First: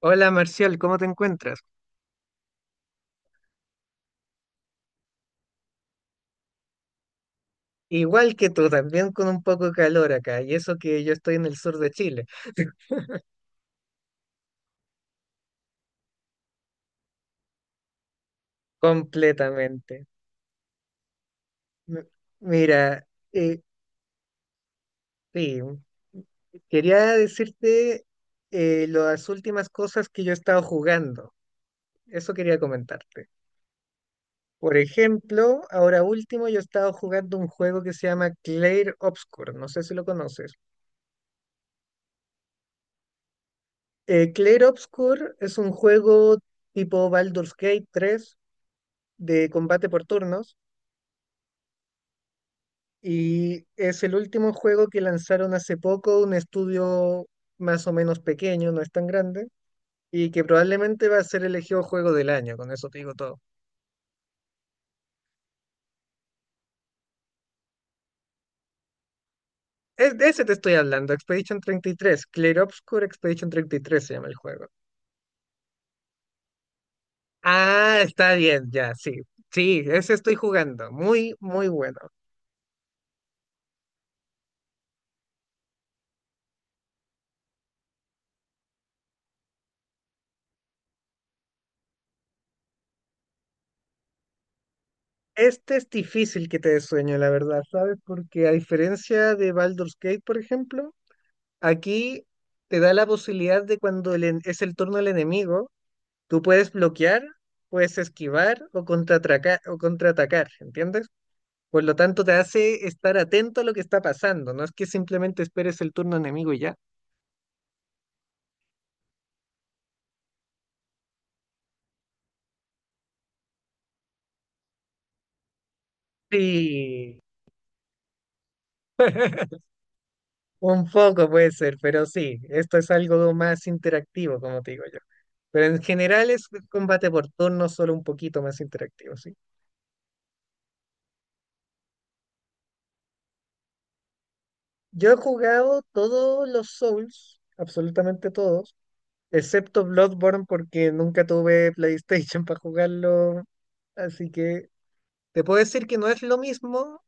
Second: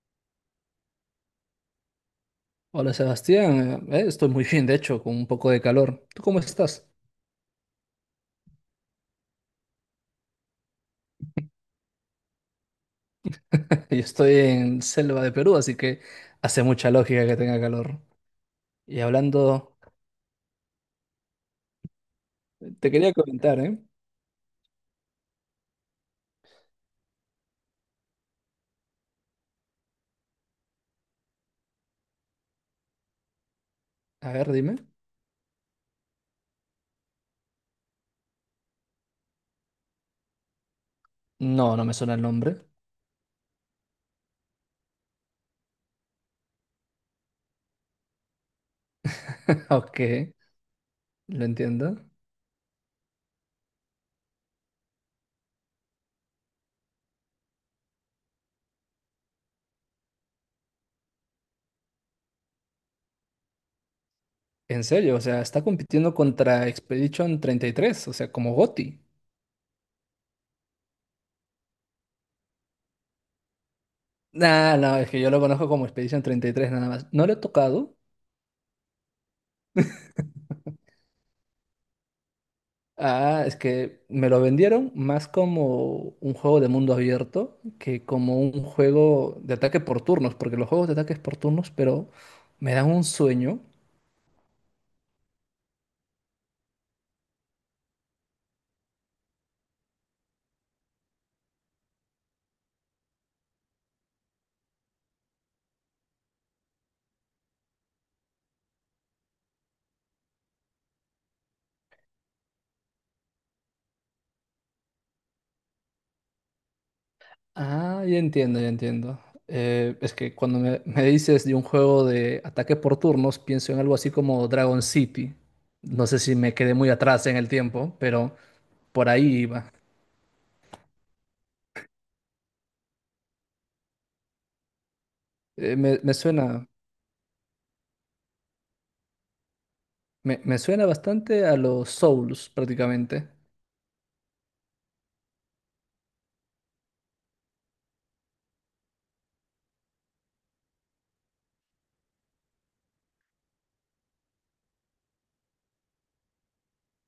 Hola Marcial, ¿cómo te encuentras? Hola Sebastián, estoy muy bien, de hecho, con un poco de calor. ¿Tú cómo estás? Igual que tú, también con un poco de calor acá, y eso que yo estoy en el sur de Chile, Yo estoy en selva de Perú, así que hace mucha lógica que tenga calor. Y hablando, completamente. M- te Mira, quería comentar, eh, ¿eh? sí, quería decirte las últimas cosas que yo he estado jugando, eso quería comentarte. A ver, dime. Por ejemplo, ahora último yo he estado jugando un juego que se llama Clair Obscur, no sé si lo conoces. No, no me suena el nombre. Clair Obscur es un juego tipo Baldur's Gate 3 de combate por Ok, turnos lo entiendo. y es el último juego que lanzaron hace poco, un estudio más o menos pequeño, no es tan grande, y que probablemente va a ser elegido juego del año, con eso te digo todo. En serio, o sea, está compitiendo contra Expedition 33, o sea, como GOTY. Es, de ese te estoy hablando, Expedition 33, Clear Obscure Expedition treinta y tres se llama el juego. Nah, no, es que yo lo conozco como Expedition 33 nada más. No lo he tocado. Ah, está bien, ya, sí. Sí, ese estoy jugando, muy, muy bueno. Ah, es que me lo vendieron más como un juego de mundo abierto que como un juego de ataque por turnos, porque los juegos de ataques por turnos, pero me dan un sueño. Este es difícil que te dé sueño, la verdad, ¿sabes? Porque a diferencia de Baldur's Gate, por ejemplo, aquí te da la posibilidad de cuando es el turno del enemigo, tú puedes bloquear, puedes esquivar o contraatacar, ¿entiendes? Por lo tanto, te hace estar atento a lo que está pasando, no es que simplemente esperes el turno enemigo y ya. Ah, ya entiendo, ya entiendo. Es que cuando me dices de un juego de ataque por turnos, pienso en algo así como Dragon City. No sé si me quedé muy Sí, atrás en el tiempo, pero por ahí iba. un poco puede ser, pero sí, esto es algo más interactivo, como te digo yo. Pero Eh, en me, me general es suena, combate por turnos, solo un poquito más interactivo, sí. me suena bastante a los Souls prácticamente. Yo he jugado todos los Souls, absolutamente todos. Excepto Bloodborne porque nunca tuve PlayStation para jugarlo. Así que te puedo decir que no es lo mismo,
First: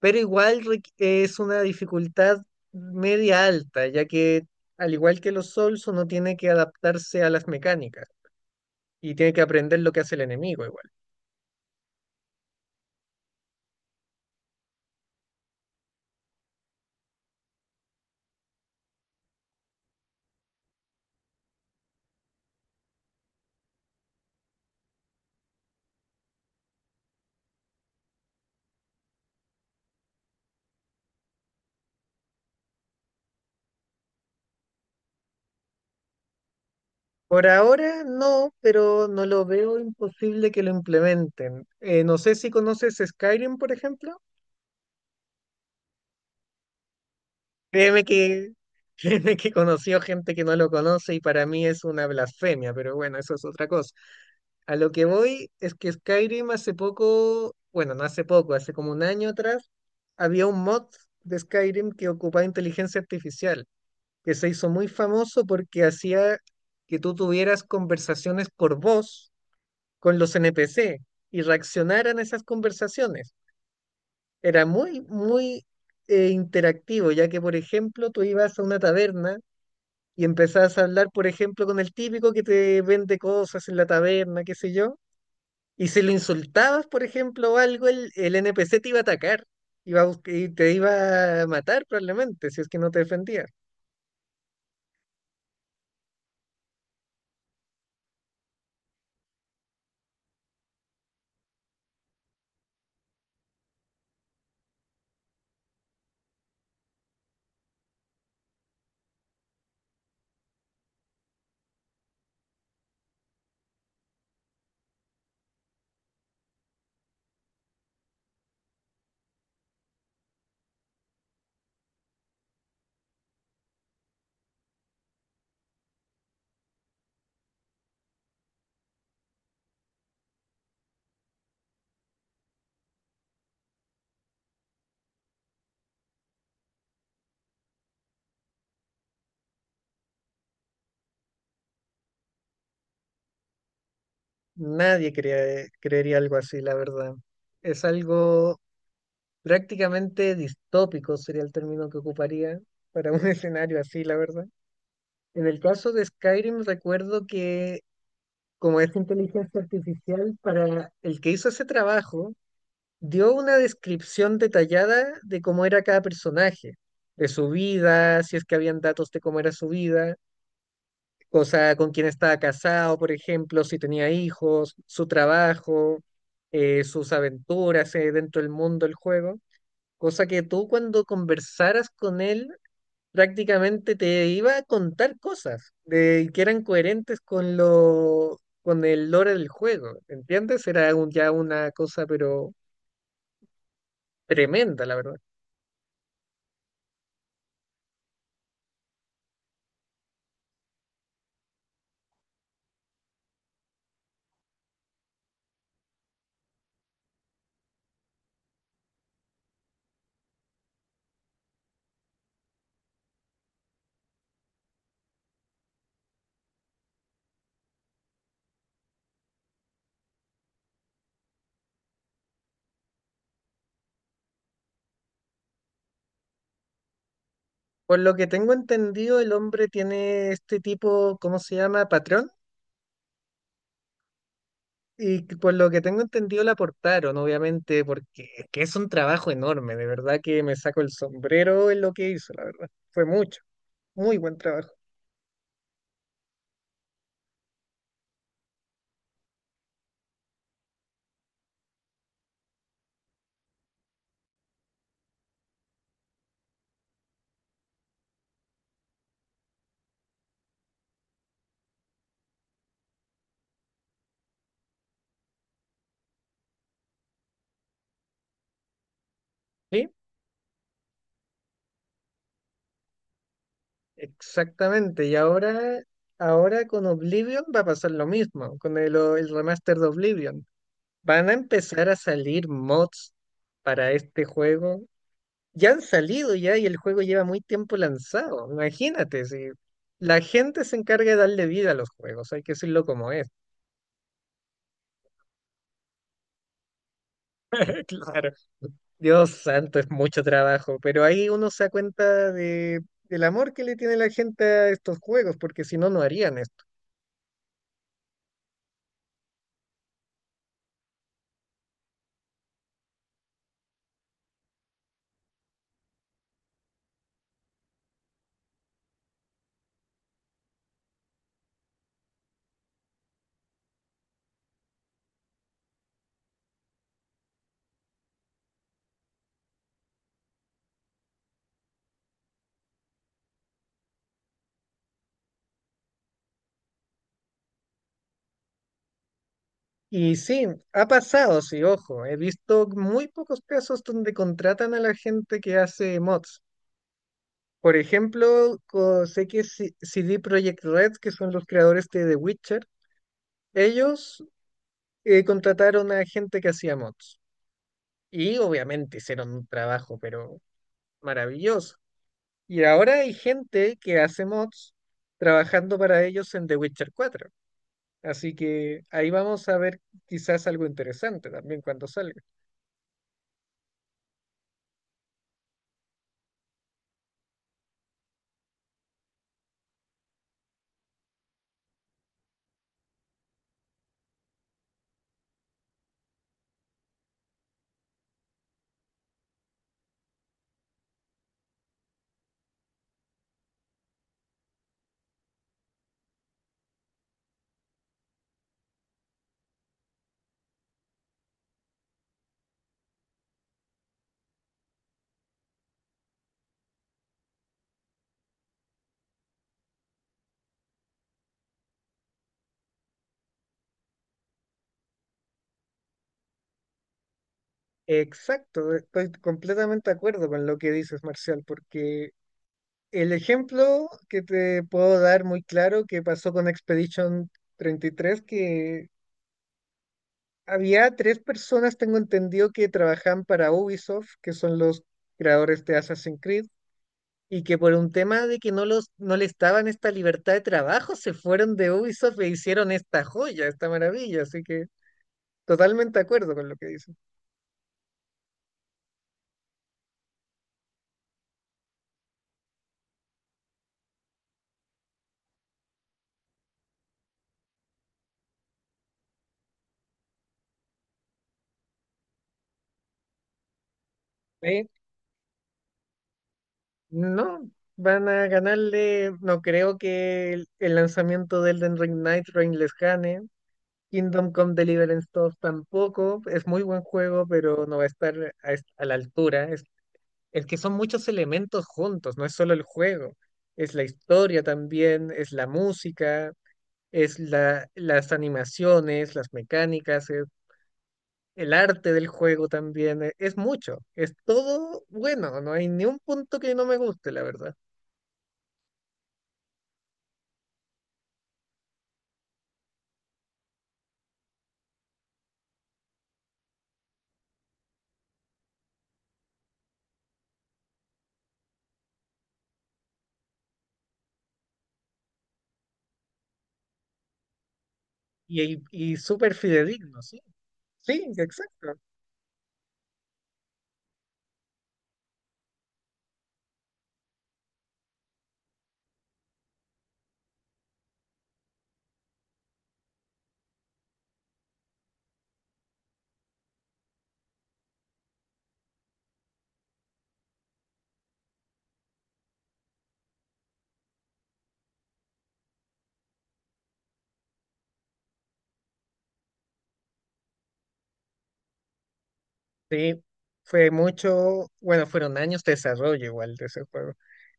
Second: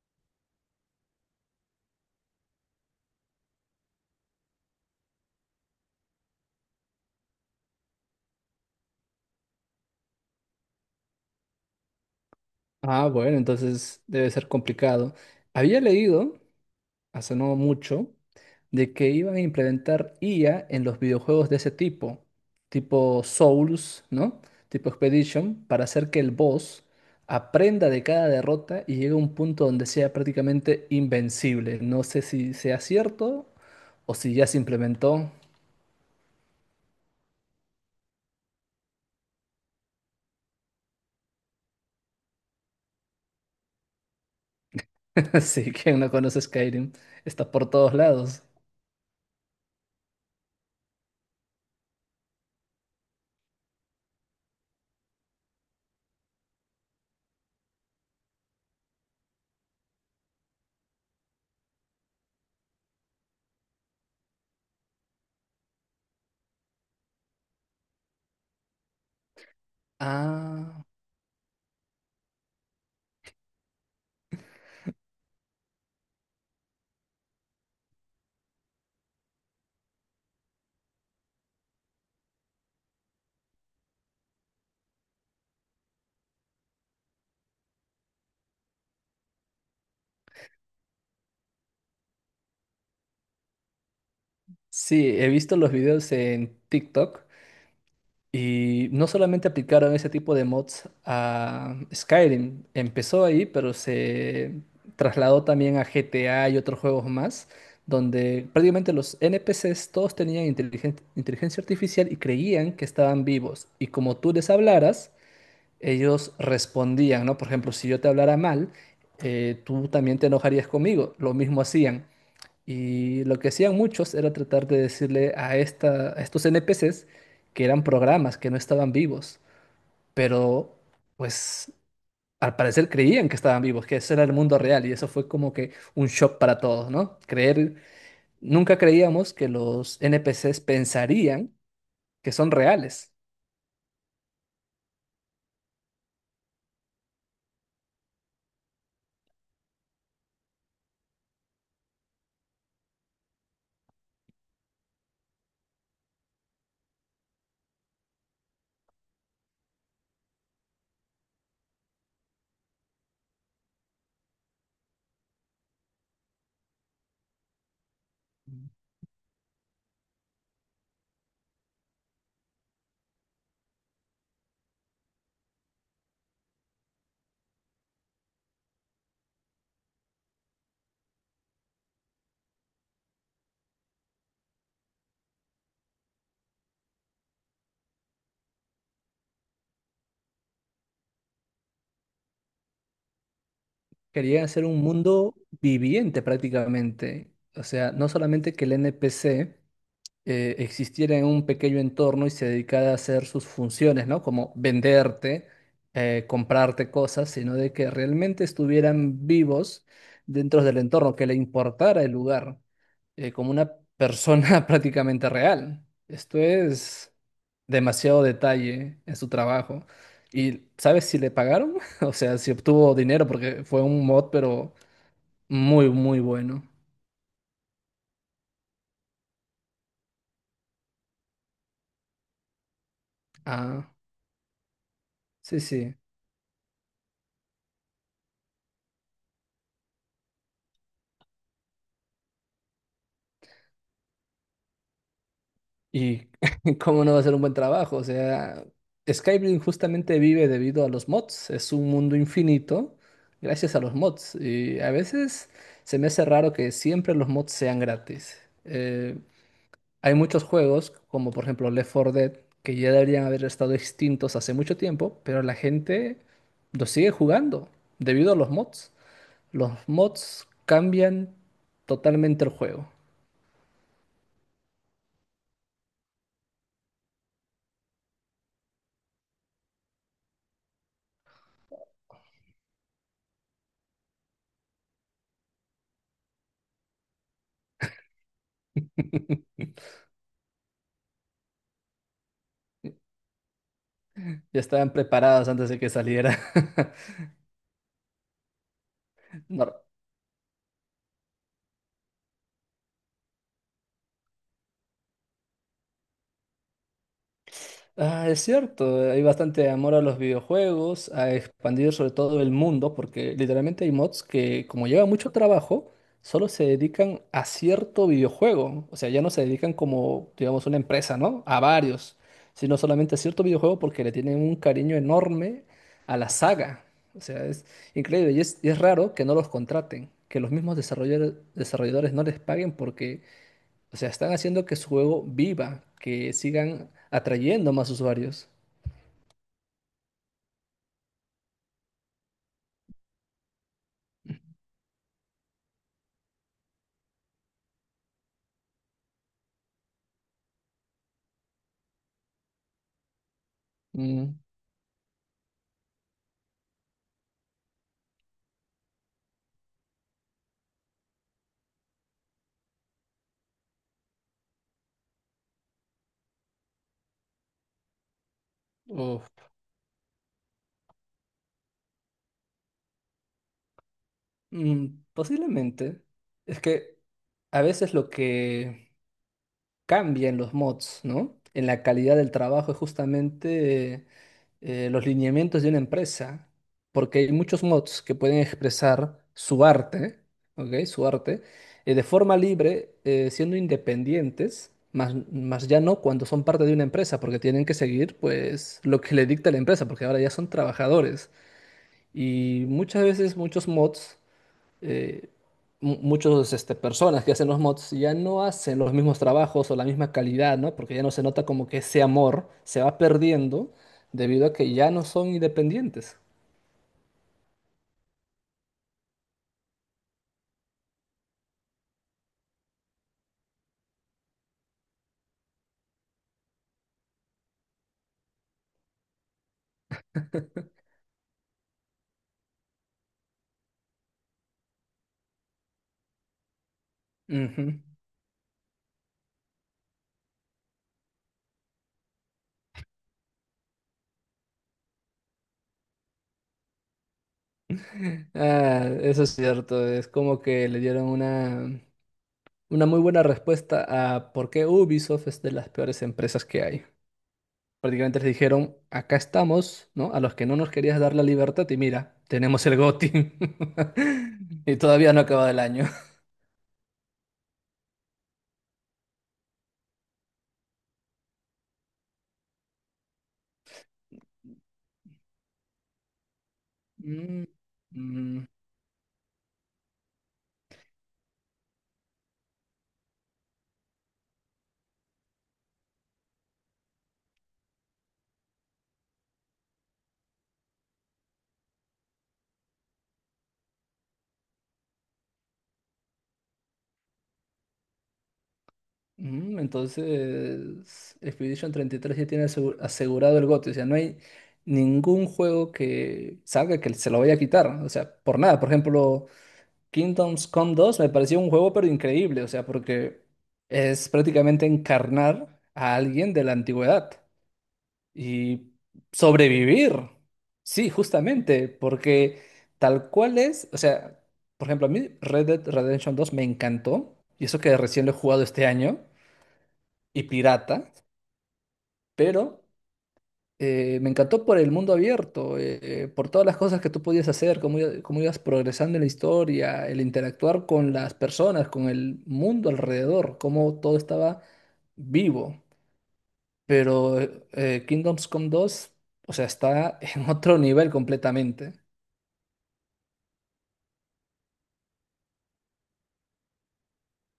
pero igual es una dificultad media alta, ya que al igual que los Souls, uno tiene que adaptarse a las mecánicas y tiene que aprender lo que hace el enemigo igual. Ah, bueno, entonces debe ser complicado. Había leído, hace no mucho, de que iban a implementar IA en los videojuegos de ese tipo, tipo Souls, ¿no? Tipo Expedition, para hacer que el boss aprenda de cada derrota y llegue a un punto donde sea prácticamente invencible. No sé si sea cierto o si ya se implementó. Por ahora no, pero no lo veo imposible que lo implementen. No sé si conoces Skyrim, por ejemplo. Así que no conoce Skyrim, está por todos Créeme lados. que, créeme que conoció gente que no lo conoce y para mí es una blasfemia, pero bueno, eso es otra cosa. A lo que voy es que Skyrim hace poco, bueno, no hace poco, hace como un año atrás, había un mod de Skyrim que ocupaba inteligencia artificial, que se hizo muy famoso porque hacía que tú tuvieras conversaciones por voz con los Ah, NPC y reaccionaran a esas conversaciones. Era muy, muy interactivo, ya que, por ejemplo, tú ibas a una taberna y empezás a hablar, por ejemplo, con el típico que te vende cosas en la taberna, qué sé yo, y si lo insultabas, por ejemplo, o algo, el NPC te iba a atacar, y te iba a matar probablemente, si es que no te defendía. sí, he visto los videos en TikTok. Y no solamente aplicaron ese tipo de mods a Skyrim, empezó ahí, pero se trasladó también a GTA y otros juegos más, donde prácticamente los NPCs todos tenían inteligencia artificial y creían que estaban vivos. Y como tú les hablaras, ellos respondían, ¿no? Por ejemplo, si yo te hablara mal, tú también te enojarías conmigo. Lo mismo hacían. Y lo que hacían muchos era tratar de decirle a estos NPCs que eran programas, que no estaban vivos, pero pues al parecer creían que estaban vivos, que ese era el mundo real y eso fue como que un shock para todos, ¿no? Creer, nunca creíamos que los NPCs pensarían que son reales, Nadie creería algo así, la verdad. Es algo prácticamente distópico, sería el término que ocuparía para un escenario así, la verdad. En el caso de Skyrim, recuerdo que como es inteligencia artificial, para el que hizo ese trabajo, dio una descripción detallada de cómo era cada personaje, de su vida, si es que habían datos de cómo era su vida, o sea, con quién estaba casado, por ejemplo, si tenía hijos, su trabajo, sus aventuras dentro del mundo del juego, cosa que tú cuando conversaras con él prácticamente te iba a contar cosas de, que eran coherentes con lo... con el lore del juego, ¿entiendes? Era ya una cosa, pero querían hacer un tremenda, la verdad. mundo viviente prácticamente. O sea, no solamente que el NPC existiera en un pequeño entorno y se dedicara a hacer sus funciones, ¿no? Como venderte, comprarte cosas, sino de que realmente estuvieran vivos dentro del entorno, que le importara el lugar, como una persona prácticamente real. Esto es demasiado detalle en su trabajo. ¿Y sabes si le pagaron? O sea, si obtuvo dinero, porque fue un mod, pero muy, muy bueno. Por lo que tengo entendido, el hombre tiene este tipo, ¿cómo se llama? Patrón. Ah, Y que por sí, lo que sí. tengo entendido, la aportaron, obviamente, porque es que es un trabajo enorme. De verdad que me saco el sombrero en lo que hizo, la verdad. Fue mucho, muy buen trabajo. Y cómo no va a ser un buen trabajo. O sea, Skyrim justamente vive debido a los mods. Es un mundo infinito gracias a los mods. Y a veces se me hace raro que siempre los mods sean gratis. Eh, hay muchos juegos, como por ejemplo Left 4 Dead, que ya deberían haber estado extintos hace mucho tiempo, pero la gente los sigue jugando debido a los mods. Los Sí, mods cambian totalmente el juego. exactamente. Y ahora, ahora con Oblivion va a pasar lo mismo, con el remaster de Oblivion. Van a empezar a salir mods para este juego. Ya han salido ya y el juego lleva muy tiempo lanzado. Imagínate, si la gente se encarga de darle vida a los juegos, hay que decirlo como es. Ya estaban preparados antes de que saliera. Claro, Dios santo, No. es mucho trabajo, pero ahí uno se da cuenta de, del amor que le tiene la gente a estos juegos, porque si no, no harían esto. Ah, es cierto, hay bastante amor a los videojuegos, a expandir sobre todo el mundo, porque literalmente hay mods que, como lleva mucho trabajo, solo se dedican a cierto videojuego. O sea, ya no se dedican como, digamos, una empresa, ¿no? A varios, sino solamente a cierto videojuego porque le tienen un cariño enorme a la saga. O sea, es increíble y es raro que no los contraten, que los mismos desarrolladores no les paguen, porque o sea, están haciendo que su juego viva, que sigan atrayendo más usuarios. Y sí, ha pasado, sí, ojo, he visto muy pocos casos donde contratan a la gente que hace mods. Por ejemplo, sé que CD Projekt Red, que son los creadores de The Witcher, ellos Mm, contrataron a gente que hacía mods. Y obviamente hicieron un trabajo, pero maravilloso. Y ahora hay gente que hace mods trabajando para ellos en The Witcher 4. Así que ahí uf. vamos a ver quizás algo interesante también cuando salga. Mm, posiblemente. Es que a veces lo que cambia en los mods, ¿no? En la calidad del trabajo es justamente los lineamientos de una empresa, porque hay muchos mods que pueden expresar su arte, ¿ok? Su arte de forma libre, siendo independientes, más ya no cuando son parte de una empresa, porque tienen que seguir pues lo que le dicta la empresa, porque ahora ya son trabajadores. Y muchas veces muchos mods eh, personas que hacen los mods ya no hacen los mismos trabajos o la misma calidad, ¿no? Porque ya no se nota, como que ese amor se va perdiendo debido a que ya no son independientes. Exacto, estoy completamente de acuerdo con lo que dices, Marcial, porque el ejemplo que te puedo dar muy claro que pasó con Expedition 33 que había tres personas, tengo entendido, que trabajan para Ubisoft, que son los creadores de Assassin's Creed, y que por Ujú. un tema de que no, no les daban esta libertad de trabajo, se fueron de Ubisoft e hicieron esta joya, esta maravilla. Así que totalmente de acuerdo con lo que dicen. Ah, eso es cierto, es como que le dieron una muy buena respuesta a por qué Ubisoft es de las peores empresas que hay. Prácticamente les dijeron, acá estamos, ¿no? A los que no nos querías dar la libertad, y mira, tenemos el GOTY. Eh, Y todavía no acaba el año. No, van a ganarle, no creo que el lanzamiento de Elden Ring Night Rain les gane. Kingdom Come Deliverance 2 tampoco, es muy buen juego, Mm, pero no va a estar mm, a la altura. El que son muchos elementos juntos, no es solo el juego, es la historia también, es la música, es las animaciones, las mecánicas, es el arte del juego también, es mucho, es todo bueno, no hay ni un punto que no me guste, la verdad. mm, entonces, Expedition 33 ya tiene asegurado el GOTY. O sea, no hay ningún juego que salga que se lo vaya a quitar. O sea, por nada. Por ejemplo, Kingdoms Come 2 me pareció un juego pero increíble. O sea, porque es prácticamente encarnar a alguien de la antigüedad. Y Y súper sobrevivir. fidedigno, sí. Sí, Sí, justamente, exacto. porque tal cual es, o sea, por ejemplo, a mí Red Dead Redemption 2 me encantó, y eso que recién lo he jugado este año, y pirata, pero me encantó por el mundo abierto, por todas las cosas que tú podías hacer, cómo ibas progresando en la historia, el interactuar con las personas, con el mundo alrededor, cómo todo estaba vivo. Pero Kingdoms Come 2, o sea, está en otro nivel completamente. Sí, fue mucho, bueno, fueron años de desarrollo igual de ese juego.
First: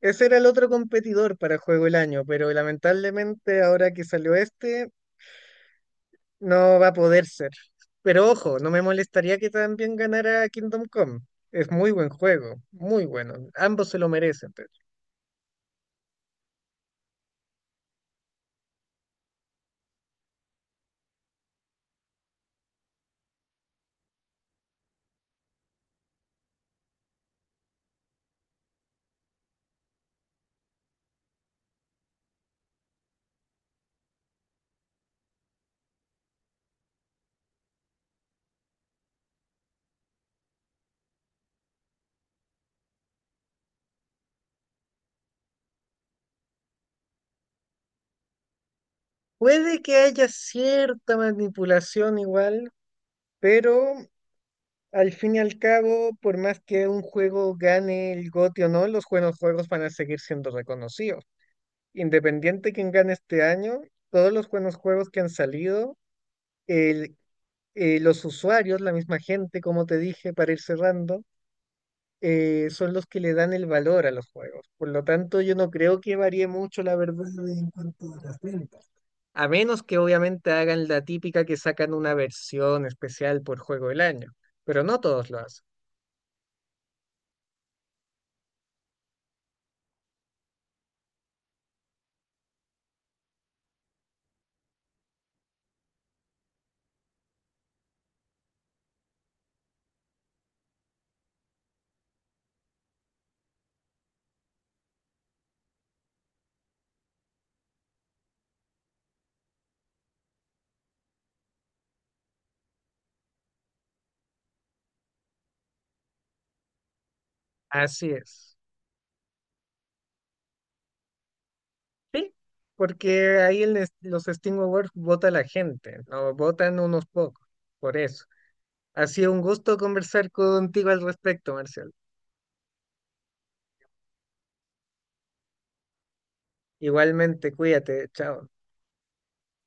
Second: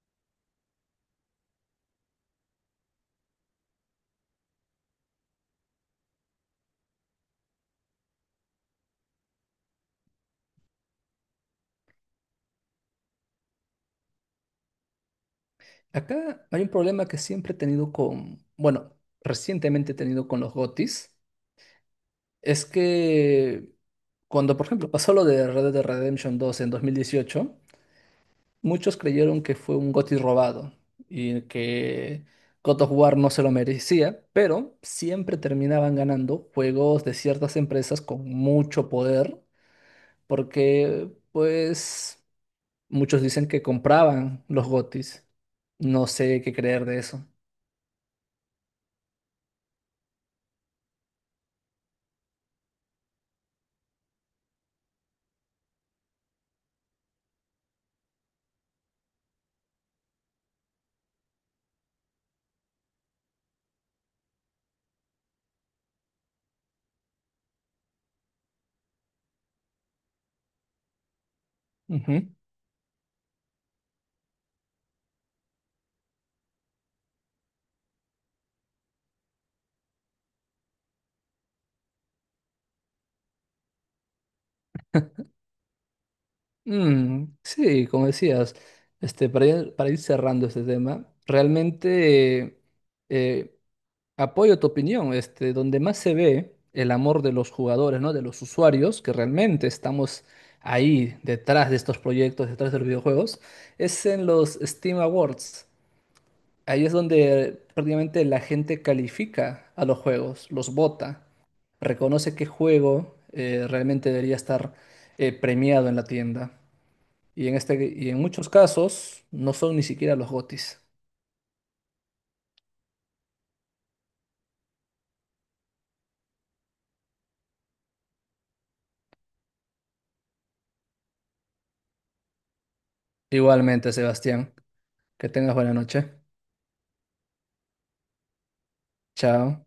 Ese era el otro competidor para Juego del Año, pero lamentablemente ahora que salió este, no va a poder ser. Pero ojo, no me molestaría que también ganara Kingdom Come. Es muy buen juego, muy bueno. Ambos se lo merecen. Pero Acá hay un problema que siempre he tenido con, bueno, recientemente he tenido con los GOTYs, es que cuando, por ejemplo, pasó lo de Red Dead Redemption 2 en 2018, muchos creyeron que fue un GOTY robado y que God of War no se lo merecía, pero siempre terminaban ganando juegos de ciertas empresas con mucho poder, porque, pues... Muchos dicen que compraban los gotis. No sé qué creer de eso. puede que haya cierta manipulación igual, pero al fin y al cabo, por más que un juego gane el GOTY o no, los buenos juegos van a seguir siendo reconocidos. Independiente quien gane este año, todos los buenos juegos que han salido, el- los usuarios, la misma gente, como te dije, para ir cerrando Ujú. Son los que le dan el valor a los juegos. Por lo tanto, yo no creo que varíe mucho la verdad en cuanto a las ventas. A menos que obviamente hagan la típica que sacan una versión especial por juego del año, pero no todos lo hacen. Mm, sí, como decías, para ir cerrando este tema, realmente eh, apoyo tu opinión. Donde más se ve el amor de los jugadores, ¿no? De los usuarios, que realmente estamos ahí detrás de estos proyectos, detrás de los videojuegos, es en los Steam Awards. Ahí es donde prácticamente la gente califica a los juegos, los vota. Reconoce qué juego realmente debería estar premiado en la tienda. Y Así en muchos es. casos no son ni siquiera los GOTYs. Sí, porque ahí los Steam Awards vota la gente, no votan unos pocos, por eso. Ha sido un gusto conversar contigo al respecto, Marcial. Igualmente, Sebastián, que tengas buena noche. Igualmente, cuídate, chao. Chao.